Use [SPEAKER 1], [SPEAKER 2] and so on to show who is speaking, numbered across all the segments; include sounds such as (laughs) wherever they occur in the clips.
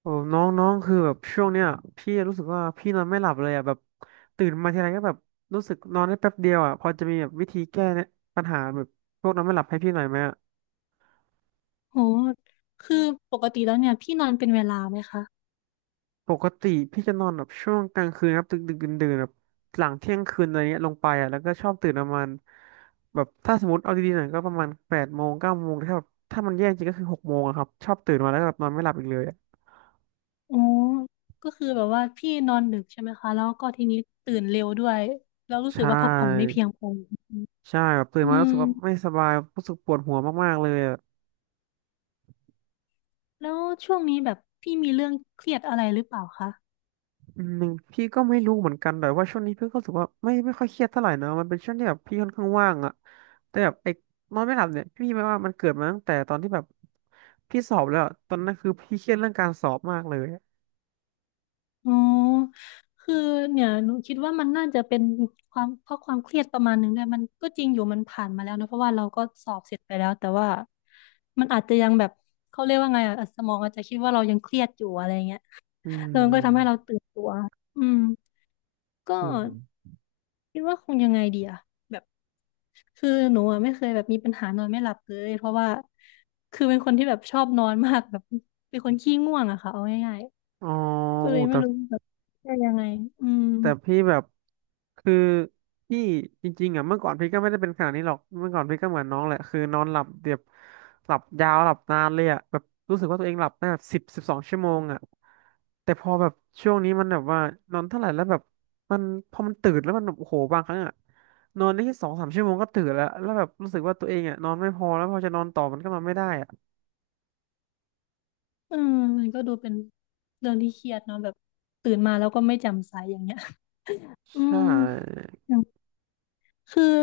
[SPEAKER 1] โอ้น้องน้องคือแบบช่วงเนี้ยพี่รู้สึกว่าพี่นอนไม่หลับเลยอ่ะแบบตื่นมาทีไรก็แบบรู้สึกนอนได้แป๊บเดียวอ่ะพอจะมีแบบวิธีแก้เนี่ยปัญหาแบบพวกนอนไม่หลับให้พี่หน่อยไหมอะ
[SPEAKER 2] โหคือปกติแล้วเนี่ยพี่นอนเป็นเวลาไหมคะ
[SPEAKER 1] ปกติพี่จะนอนแบบช่วงกลางคืนครับดึกดึกดื่นดื่นแบบหลังเที่ยงคืนอะไรเงี้ยลงไปอ่ะแล้วก็ชอบตื่นประมาณแบบถ้าสมมติเอาดีๆหน่อยก็ประมาณแปดโมงเก้าโมงถ้าแบบถ้ามันแย่จริงก็คือหกโมงอะครับชอบตื่นมาแล้วก็แบบนอนไม่หลับอีกเลยอะ
[SPEAKER 2] อ๋อก็คือแบบว่าพี่นอนดึกใช่ไหมคะแล้วก็ทีนี้ตื่นเร็วด้วยแล้วรู้สึก
[SPEAKER 1] ใช่
[SPEAKER 2] ว่าพักผ่อนไม่เพียงพอ
[SPEAKER 1] ใช่แบบตื่น
[SPEAKER 2] อื
[SPEAKER 1] มารู้สึ
[SPEAKER 2] ม
[SPEAKER 1] กว่าไม่สบายรู้สึกปวดหัวมากๆเลย
[SPEAKER 2] แล้วช่วงนี้แบบพี่มีเรื่องเครียดอะไรหรือเปล่าคะ
[SPEAKER 1] อืมพี่ก็ไม่รู้เหมือนกันแต่ว่าช่วงนี้พี่ก็รู้สึกว่าไม่ค่อยเครียดเท่าไหร่นะมันเป็นช่วงที่แบบพี่ค่อนข้างว่างอะแต่แบบไอ้นอนไม่หลับเนี่ยพี่ไม่ว่ามันเกิดมาตั้งแต่ตอนที่แบบพี่สอบแล้วอะตอนนั้นคือพี่เครียดเรื่องการสอบมากเลย
[SPEAKER 2] อ๋อคือเนี่ยหนูคิดว่ามันน่าจะเป็นความเครียดประมาณหนึงด้วยมันก็จริงอยู่มันผ่านมาแล้วนะเพราะว่าเราก็สอบเสร็จไปแล้วแต่ว่ามันอาจจะยังแบบเขาเรียกว่าไงอะสมองอาจจะคิดว่าเรายังเครียดอยู่อะไรเงี้ย
[SPEAKER 1] อื
[SPEAKER 2] แล้วมันก็ทำให้เรา
[SPEAKER 1] ม
[SPEAKER 2] ตื่นตัว อืม ก็
[SPEAKER 1] อืม
[SPEAKER 2] คิดว่าคงยังไงดีอะแบบคือหนูอะไม่เคยแบบมีปัญหานอนไม่หลับเลยเพราะว่าคือเป็นคนที่แบบชอบนอนมากแบบเป็นคนขี้ง่วงอะค่ะเอาง่าย
[SPEAKER 1] อ๋อ
[SPEAKER 2] ๆก็
[SPEAKER 1] โอ้
[SPEAKER 2] เลยไม่
[SPEAKER 1] แต่
[SPEAKER 2] รู้แบบจะยังไงอืม
[SPEAKER 1] แต่พี่แบบคือพี่จริงๆอ่ะเมื่อก่อนพี่ก็ไม่ได้เป็นขนาดนี้หรอกเมื่อก่อนพี่ก็เหมือนน้องแหละคือนอนหลับเดียบหลับยาวหลับนานเลยอ่ะแบบรู้สึกว่าตัวเองหลับได้แบบสิบสิบสองชั่วโมงอ่ะแต่พอแบบช่วงนี้มันแบบว่านอนเท่าไหร่แล้วแบบมันพอมันตื่นแล้วมันแบบโอ้โหบางครั้งอ่ะนอนได้แค่สองสามชั่วโมงก็ตื่นแล้วแล้วแบบรู้สึกว่าตัวเองอ่ะนอนไม่พอแล้วพอจะนอนต่อมันก็นอนไม่ได้อ่ะ
[SPEAKER 2] อออมันก็ดูเป็นเรื่องที่เครียดเนาะแบบตื่นมาแล้วก็ไม่แจ่มใสอย่างเงี้ย (laughs) อื
[SPEAKER 1] ใช่
[SPEAKER 2] มอย่างคือ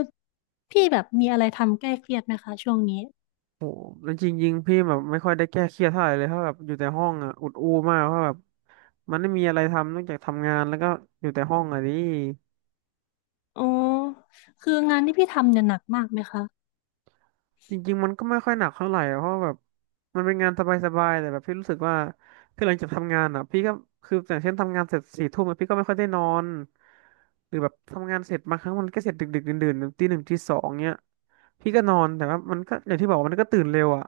[SPEAKER 2] พี่แบบมีอะไรทำแก้เครียดไหมคะช่วงนี้
[SPEAKER 1] จริงๆพี่แบบไม่ค่อยได้แก้เครียดเท่าไหร่เลยเพราะแบบอยู่แต่ห้องอ่ะอุดอู้มากเพราะแบบมันไม่มีอะไรทำนอกจากทำงานแล้วก็อยู่แต่ห้องอ่ะนี่
[SPEAKER 2] อ๋อคืองานที่พี่ทำเนี่ยหนักมากไหมคะ
[SPEAKER 1] จริงๆมันก็ไม่ค่อยหนักเท่าไหร่อะเพราะแบบมันเป็นงานสบายๆแต่แบบพี่รู้สึกว่าคือหลังจากทำงานอ่ะพี่ก็คืออย่างเช่นทำงานเสร็จสี่ทุ่มอะพี่ก็ไม่ค่อยได้นอนหรือแบบทำงานเสร็จบางครั้งมันก็เสร็จดึกๆดื่นๆตีหนึ่งตีสองเนี้ยพี่ก็นอนแต่ว่ามันก็อย่างที่บอกว่ามันก็ตื่นเร็วอ่ะ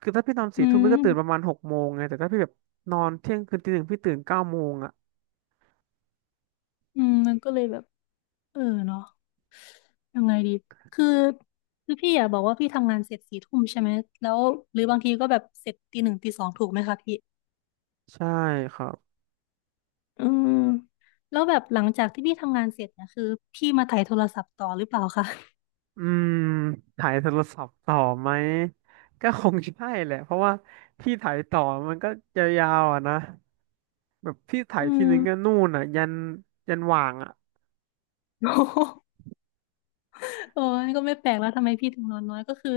[SPEAKER 1] คือถ้าพี่นอน
[SPEAKER 2] อื
[SPEAKER 1] สี่ทุ่มพี่ก็ตื่นประมา
[SPEAKER 2] ม
[SPEAKER 1] ณหกโมงไงแต่ถ้าพี่แบบนอนเที่ยงคืนตีหนึ่งพี่ตื่นเก้าโมงอ่ะ
[SPEAKER 2] อืมมันก็เลยแบบเออเนาะยังไงดีคือคือพี่อ่ะบอกว่าพี่ทำงานเสร็จสี่ทุ่มใช่ไหมแล้วหรือบางทีก็แบบเสร็จตีหนึ่งตีสองถูกไหมคะพี่
[SPEAKER 1] ใช่ครับ
[SPEAKER 2] อืมแล้วแบบหลังจากที่พี่ทำงานเสร็จเนี่ยคือพี่มาไถ่ายโทรศัพท์ต่อหรือเปล่าคะ
[SPEAKER 1] อืมถ่ายโทรศัพท์ต่อไหมก็คงใช่แหละเพราะว่าพี่ถ่ายต่อมันก็ยาวๆอ่ะนะแบบพี่ถ่า
[SPEAKER 2] อื
[SPEAKER 1] ยที
[SPEAKER 2] ม
[SPEAKER 1] นึงก็นู่นอ่ะยันยันหว่างอ่ะ
[SPEAKER 2] (laughs) โอ้ยก็ไม่แปลกแล้วทำไมพี่ถึงนอนน้อยก็คือ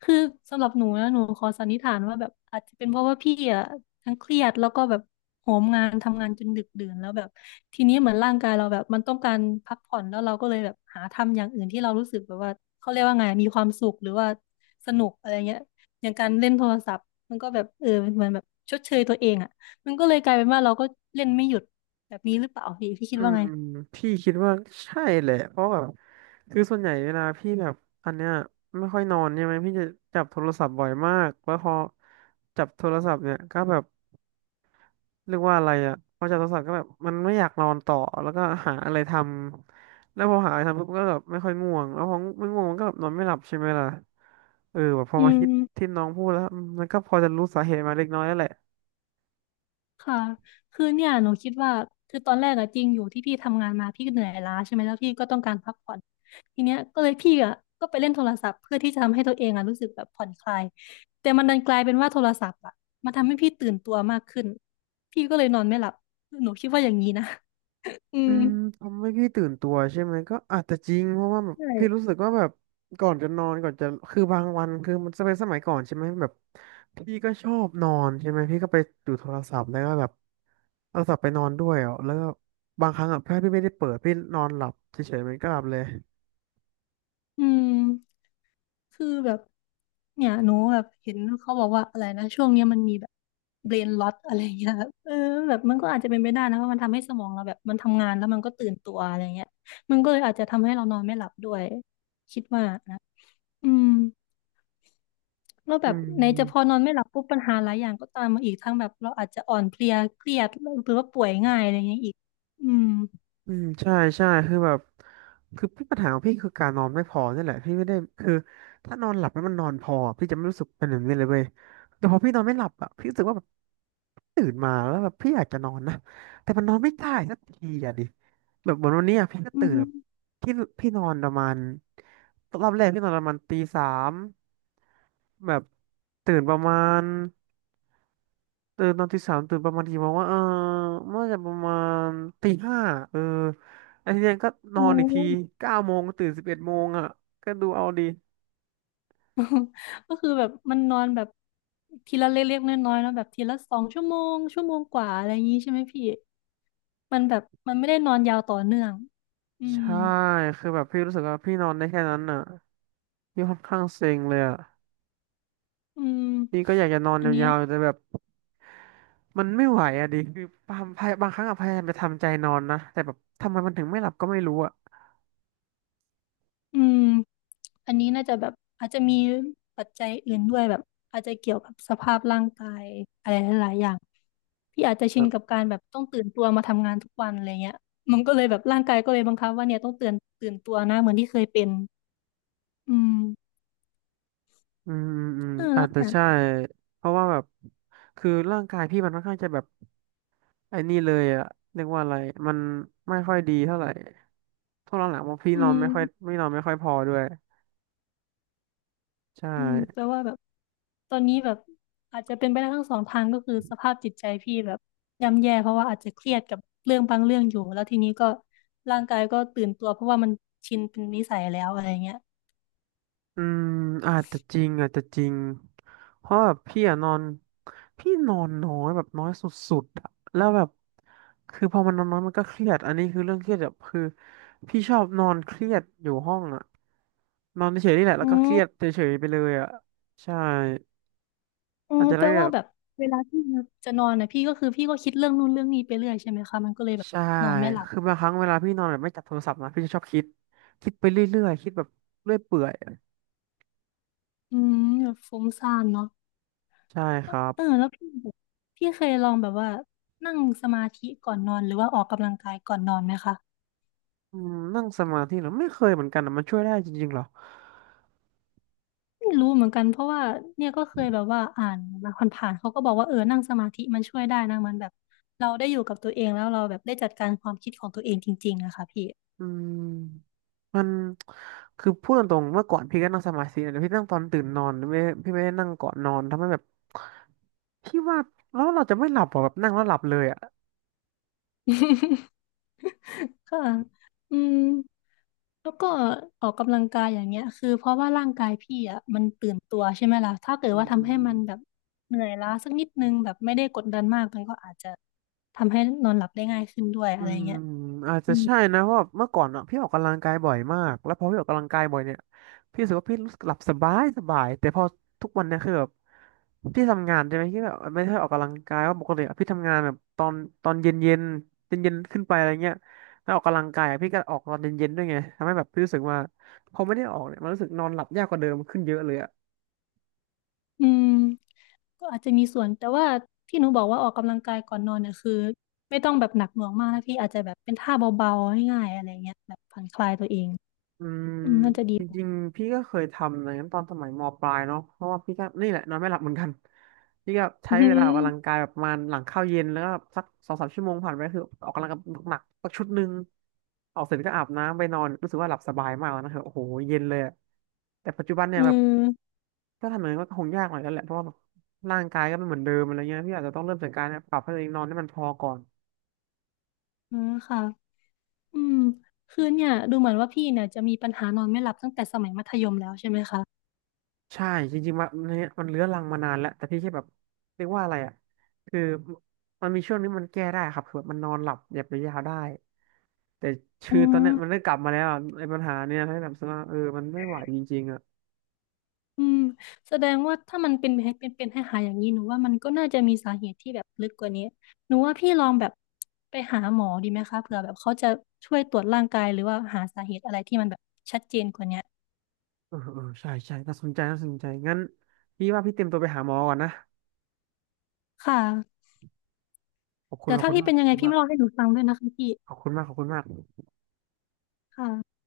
[SPEAKER 2] คือสำหรับหนูนะหนูขอสันนิษฐานว่าแบบอาจจะเป็นเพราะว่าพี่อ่ะทั้งเครียดแล้วก็แบบโหมงานทำงานจนดึกดื่นแล้วแบบทีนี้เหมือนร่างกายเราแบบมันต้องการพักผ่อนแล้วเราก็เลยแบบหาทำอย่างอื่นที่เรารู้สึกแบบว่าเขาเรียกว่าไงมีความสุขหรือว่าสนุกอะไรเงี้ยอย่างการเล่นโทรศัพท์มันก็แบบเออเหมือนแบบชดเชยตัวเองอ่ะมันก็เลยกลายเป็นว่าเราก็เล่นไม่หยุดแบบนี้หรือเปล่าพี่คิ
[SPEAKER 1] อื
[SPEAKER 2] ดว่าไง
[SPEAKER 1] มพี่คิดว่าใช่แหละเพราะแบบคือส่วนใหญ่เวลาพี่แบบอันเนี้ยไม่ค่อยนอนใช่ไหมพี่จะจับโทรศัพท์บ่อยมากแล้วพอจับโทรศัพท์เนี่ยก็แบบ เรียกว่าอะไรอ่ะพอจับโทรศัพท์ก็แบบมันไม่อยากนอนต่อแล้วก็หาอะไรทำแล้วพอหาอะไรทำปุ๊บก็แบบไม่ค่อยง่วงแล้วพอไม่ง่วงมันก็แบบนอนไม่หลับใช่ไหมล่ะเออแบบพอ
[SPEAKER 2] อื
[SPEAKER 1] มาคิด
[SPEAKER 2] ม
[SPEAKER 1] ที่น้องพูดแล้วอืมมันก็พอจะรู้สาเหตุมาเล็กน้อยแล้วแหละ
[SPEAKER 2] ค่ะคือเนี่ยหนูคิดว่าคือตอนแรกอะจริงอยู่ที่พี่ทำงานมาพี่ก็เหนื่อยล้าใช่ไหมแล้วพี่ก็ต้องการพักผ่อนทีเนี้ยก็เลยพี่อะก็ไปเล่นโทรศัพท์เพื่อที่จะทำให้ตัวเองอะรู้สึกแบบผ่อนคลายแต่มันดันกลายเป็นว่าโทรศัพท์อะมันทำให้พี่ตื่นตัวมากขึ้นพี่ก็เลยนอนไม่หลับหนูคิดว่าอย่างนี้นะ (laughs) อื
[SPEAKER 1] อื
[SPEAKER 2] ม
[SPEAKER 1] มทำให้พี่ตื่นตัวใช่ไหมก็อาจจะจริงเพราะว่าแบบ
[SPEAKER 2] ใช่
[SPEAKER 1] พี่รู้สึกว่าแบบก่อนจะนอนก่อนจะคือบางวันคือมันจะเป็นสมัยก่อนใช่ไหมแบบพี่ก็ชอบนอนใช่ไหมพี่ก็ไปดูโทรศัพท์แล้วก็แบบเอาโทรศัพท์ไปนอนด้วยอ่ะแล้วก็บางครั้งอ่ะถ้าพี่ไม่ได้เปิดพี่นอนหลับเฉยๆมันก็หลับเลย
[SPEAKER 2] อืม คือแบบเนี่ยหนูแบบเห็นเขาบอกว่าอะไรนะช่วงเนี้ยมันมีแบบเบรนล็อตอะไรเงี้ยแบบเออแบบมันก็อาจจะเป็นไปได้นะว่าะมันทำให้สมองเราแบบมันทำงานแล้วมันก็ตื่นตัวอะไรเงี้ยมันก็เลยอาจจะทำให้เรานอนไม่หลับด้วยคิดว่านะอืมแล้วแบ
[SPEAKER 1] อื
[SPEAKER 2] บไหนจะพอ
[SPEAKER 1] ม
[SPEAKER 2] นอนไม่หลับปุ๊บปัญหาหลายอย่างก็ตามมาอีกทั้งแบบเราอาจจะอ่อนเพลียเครียดหรือว่าป่วยง่ายอะไรเงี้ยอีกอืม
[SPEAKER 1] อืมใช่ใช่คือแบบคือพี่ปัญหาของพี่คือการนอนไม่พอนี่แหละพี่ไม่ได้คือถ้านอนหลับแล้วมันนอนพอพี่จะไม่รู้สึกเป็นแบบนี้เลยเว้ยแต่พอพี่นอนไม่หลับอ่ะพี่รู้สึกว่าแบบตื่นมาแล้วแบบพี่อยากจะนอนนะแต่มันนอนไม่ได้สักทีอ่ะดิแบบเหมือนวันเนี้อ่ะพี่ก็
[SPEAKER 2] อื
[SPEAKER 1] ตื่นแบบ
[SPEAKER 2] ม
[SPEAKER 1] พี่พี่นอนประมาณรอบแรกพี่นอนประมาณตีสามแบบตื่นประมาณ ตื่นตอนที่สามตื่นประมาณกี่โมงว่าเออเมื่อจะประมาณตี 5เออไอ้ทีเนี้ยก็นอ
[SPEAKER 2] โอ้
[SPEAKER 1] นอีกที9 โมงก็ตื่น11 โมงอ่ะก็ดูเอาดี
[SPEAKER 2] (laughs) ก็คือแบบมันนอนแบบทีละเล็กๆน้อยๆเนาะแบบทีละสองชั่วโมงชั่วโมงกว่าอะไรอย่างงี้ใช่ไหมพี่มันแบบมันไม่ได้นอนยาวต่อเนื่องอืม
[SPEAKER 1] ใช่คือแบบพี่รู้สึกว่าพี่นอนได้แค่นั้นอ่ะพี่ค่อนข้างเซ็งเลยอ่ะ
[SPEAKER 2] อืม
[SPEAKER 1] พี่ก็อยากจะนอนยาวๆแต่แบบมันไม่ไหวอ่ะดิคือบางครั้งอะพยายามจะทำใจนอนนะแต่แบบทำไมมันถึงไม่หลับก็ไม่รู้อ่ะ
[SPEAKER 2] อืมอันนี้น่าจะแบบอาจจะมีปัจจัยอื่นด้วยแบบอาจจะเกี่ยวกับสภาพร่างกายอะไรหลายๆอย่างพี่อาจจะ
[SPEAKER 1] เอ
[SPEAKER 2] ชิน
[SPEAKER 1] อ
[SPEAKER 2] กับการแบบต้องตื่นตัวมาทำงานทุกวันอะไรเงี้ยมันก็เลยแบบร่างกายก็เลยบังคับว่าเนี่ยต้องตื่นตัวนะเหมือนที่เคยเป็นอืม
[SPEAKER 1] อืมอืมอืม
[SPEAKER 2] เออแล้
[SPEAKER 1] อา
[SPEAKER 2] ว
[SPEAKER 1] จจะ
[SPEAKER 2] เนี่ย
[SPEAKER 1] ใช่เพราะว่าแบบคือร่างกายพี่มันค่อนข้างจะแบบ ไอ้นี่เลยอะเรียกว่าอะไรมันไม่ค่อยดีเท่าไหร่ช่วงหลังๆว่าพี่
[SPEAKER 2] อื
[SPEAKER 1] นอนไม่
[SPEAKER 2] ม
[SPEAKER 1] ค่อยไม่นอนไม่ค่อยพอด้วยใช่
[SPEAKER 2] อืมแปลว่าแบบตอนนี้แบบอาจจะเป็นไปได้ทั้งสองทางก็คือสภาพจิตใจพี่แบบย่ำแย่เพราะว่าอาจจะเครียดกับเรื่องบางเรื่องอยู่แล้วทีนี้ก็ร่างกายก็ตื่นตัวเพราะว่ามันชินเป็นนิสัยแล้วอะไรเงี้ย
[SPEAKER 1] อืมอาจจะจริงอาจจะจริงเพราะแบบพี่อะนอนพี่นอนน้อยแบบน้อยสุดๆอะแล้วแบบคือพอมันนอนน้อยมันก็เครียดอันนี้คือเรื่องเครียดแบบคือพี่ชอบนอนเครียดอยู่ห้องอะนอนเฉยๆนี่แหละแล้
[SPEAKER 2] อื
[SPEAKER 1] วก็เครียด
[SPEAKER 2] ม
[SPEAKER 1] เฉยๆไปเลยอะใช่
[SPEAKER 2] อื
[SPEAKER 1] อาจ
[SPEAKER 2] ม
[SPEAKER 1] จะ
[SPEAKER 2] แป
[SPEAKER 1] ได้
[SPEAKER 2] ล
[SPEAKER 1] แบ
[SPEAKER 2] ว่า
[SPEAKER 1] บ
[SPEAKER 2] แบบเวลาที่จะนอนนะพี่ก็คือพี่ก็คิดเรื่องนู่นเรื่องนี้ไปเรื่อยใช่ไหมคะมันก็เลยแบบ
[SPEAKER 1] ใช่
[SPEAKER 2] นอนไม่หลับ
[SPEAKER 1] คือบางครั้งเวลาพี่นอนแบบไม่จับโทรศัพท์นะพี่จะชอบคิดคิดไปเรื่อยๆคิดแบบเรื่อยเปื่อย
[SPEAKER 2] อืมแบบฟุ้งซ่านเนาะ
[SPEAKER 1] ใช่ครับ
[SPEAKER 2] เออแล้วพี่แบบพี่เคยลองแบบว่านั่งสมาธิก่อนนอนหรือว่าออกกำลังกายก่อนนอนไหมคะ
[SPEAKER 1] อืมนั่งสมาธิเหรอไม่เคยเหมือนกันนะมันช่วยได้จริงๆเหรอ
[SPEAKER 2] ไม่รู้เหมือนกันเพราะว่าเนี่ยก็เคยแบบว่าอ่านมาผ่านๆเขาก็บอกว่าเออนั่งสมาธิมันช่วยได้นะมันแบบเราได้อยู่กับตัวเองแล้วเราแบบได้จัดการความคิดของตัวเองจริงๆนะคะพี่
[SPEAKER 1] อืมมันคือพูดตรงๆเมื่อก่อนพี่ก็นั่งสมาธินะแต่พี่นั่งตอนตื่นนอนไม่พี่ไม่ได้นั่งก่อนนอนทำให้แบบพี่ว่าแล้วเราจะไม่หลับหรอแบบนั่งแล้วหลับเลยอ่ะ
[SPEAKER 2] (laughs) ค่ะอืมแล้วก็ออกกำลังกายอย่างเงี้ยคือเพราะว่าร่างกายพี่อ่ะมันตื่นตัวใช่ไหมล่ะถ้าเกิด
[SPEAKER 1] อื
[SPEAKER 2] ว่าทำให้มันแบ
[SPEAKER 1] ม
[SPEAKER 2] บเหนื่อยล้าสักนิดนึงแบบไม่ได้กดดันมากมันก็อาจจะทำให้นอนหลับได้ง่ายขึ้นด้วย
[SPEAKER 1] อื
[SPEAKER 2] อะไร
[SPEAKER 1] ม
[SPEAKER 2] เงี้ย
[SPEAKER 1] อาจ
[SPEAKER 2] อื
[SPEAKER 1] จะ
[SPEAKER 2] ม
[SPEAKER 1] ใช่นะเพราะว่าเมื่อก่อนอ่ะพี่ออกกำลังกายบ่อยมากแล้วพอพี่ออกกำลังกายบ่อยเนี่ยพี่รู้สึกว่าพี่รู้สึกหลับสบายสบายแต่พอทุกวันเนี่ยคือแบบพี่ทำงานใช่ไหมพี่แบบไม่ได้ออกกำลังกายว่าปกติอะพี่ทำงานแบบตอนเย็นเย็นเย็นเย็นๆขึ้นไปอะไรเงี้ยแล้วออกกำลังกายอะพี่ก็ออกตอนเย็นเย็นด้วยไงทำให้แบบพี่รู้สึกว่าพอไม่ได้ออกเนี่ยมันรู้สึกนอนหลับยากกว่าเดิมขึ้นเยอะเลย
[SPEAKER 2] อืม ก็อาจจะมีส่วนแต่ว่าที่หนูบอกว่าออกกำลังกายก่อนนอนเนี่ยคือไม่ต้องแบบหนักหน่วงมากนะพี่อาจจะแบบเป็นท่าเบาๆง่ายๆอะไรเงี้ยแบบผ่อนคลายตัวเอง
[SPEAKER 1] อืม
[SPEAKER 2] อืมน่าจะดี
[SPEAKER 1] จ
[SPEAKER 2] กว่า
[SPEAKER 1] ริงๆพี่ก็เคยทำอย่างนั้นตอนสมัยมปลายเนาะเพราะว่าพี่ก็นี่แหละนอนไม่หลับเหมือนกัน (laughs) พี่ก็
[SPEAKER 2] (laughs)
[SPEAKER 1] ใช้
[SPEAKER 2] อื
[SPEAKER 1] เวลาออ
[SPEAKER 2] ม
[SPEAKER 1] กกำลังกายแบบประมาณหลังข้าวเย็นแล้วก็สัก2-3 ชั่วโมงผ่านไปคือออกกำลังกายหนักๆสักชุดหนึ่งออกเสร็จก็อาบน้ำไปนอนรู้สึกว่าหลับสบายมากแล้วนะครับโอ้โหเย็นเลยอะแต่ปัจจุบันเนี่
[SPEAKER 2] อื
[SPEAKER 1] ยแบบ
[SPEAKER 2] ม
[SPEAKER 1] ถ้าทำอย่างนั้นก็คงยากหน่อยแล้วแหละเพราะว่าแบบร่างกายก็ไม่เหมือนเดิมอะไรเงี้ยพี่อาจจะต้องเริ่มจากการปรับให้ตัวเองนอนให้มันพอก่อน
[SPEAKER 2] อืมค่ะอืมคือเนี่ยดูเหมือนว่าพี่เนี่ยจะมีปัญหานอนไม่หลับตั้งแต่สมัยมัธยมแล้วใช่ไหมคะ
[SPEAKER 1] ใช่จริงๆมันเนี่ยมันเรื้อรังมานานแล้วแต่พี่แค่แบบเรียกว่าอะไรอ่ะคือมันมีช่วงนี้มันแก้ได้ครับคือแบบมันนอนหลับหยับยาวๆได้แต่
[SPEAKER 2] อื
[SPEAKER 1] ชื่อตอน
[SPEAKER 2] ม
[SPEAKER 1] เนี้ยมันได้กลับมาแล้วอะไอ้ปัญหาเนี่ยให้แบบว่าเออมันไม่ไหวจริงๆอ่ะ
[SPEAKER 2] อืมแสดงว่าถ้ามันเป็นเป็นให้หายๆอย่างนี้หนูว่ามันก็น่าจะมีสาเหตุที่แบบลึกกว่านี้หนูว่าพี่ลองแบบไปหาหมอดีไหมคะเผื่อแบบเขาจะช่วยตรวจร่างกายหรือว่าหาสาเหตุอะไรที่มันแบบชัดเจนกว่านี้
[SPEAKER 1] เออเออใช่ใช่น่าสนใจน่าสนใจงั้นพี่ว่าพี่เตรียมตัวไปหาหมอก่อนนะ
[SPEAKER 2] ค่ะ
[SPEAKER 1] ขอบคุณ
[SPEAKER 2] แต่
[SPEAKER 1] ขอบ
[SPEAKER 2] ถ้า
[SPEAKER 1] คุณ
[SPEAKER 2] พี่
[SPEAKER 1] มาก
[SPEAKER 2] เป็น
[SPEAKER 1] ข
[SPEAKER 2] ยั
[SPEAKER 1] อบ
[SPEAKER 2] งไง
[SPEAKER 1] คุณ
[SPEAKER 2] พี่
[SPEAKER 1] มา
[SPEAKER 2] มาเล่า
[SPEAKER 1] ก
[SPEAKER 2] ให้หนูฟังด้วยนะคะพี่
[SPEAKER 1] ขอบคุณมากขอบคุณมาก
[SPEAKER 2] ค่ะ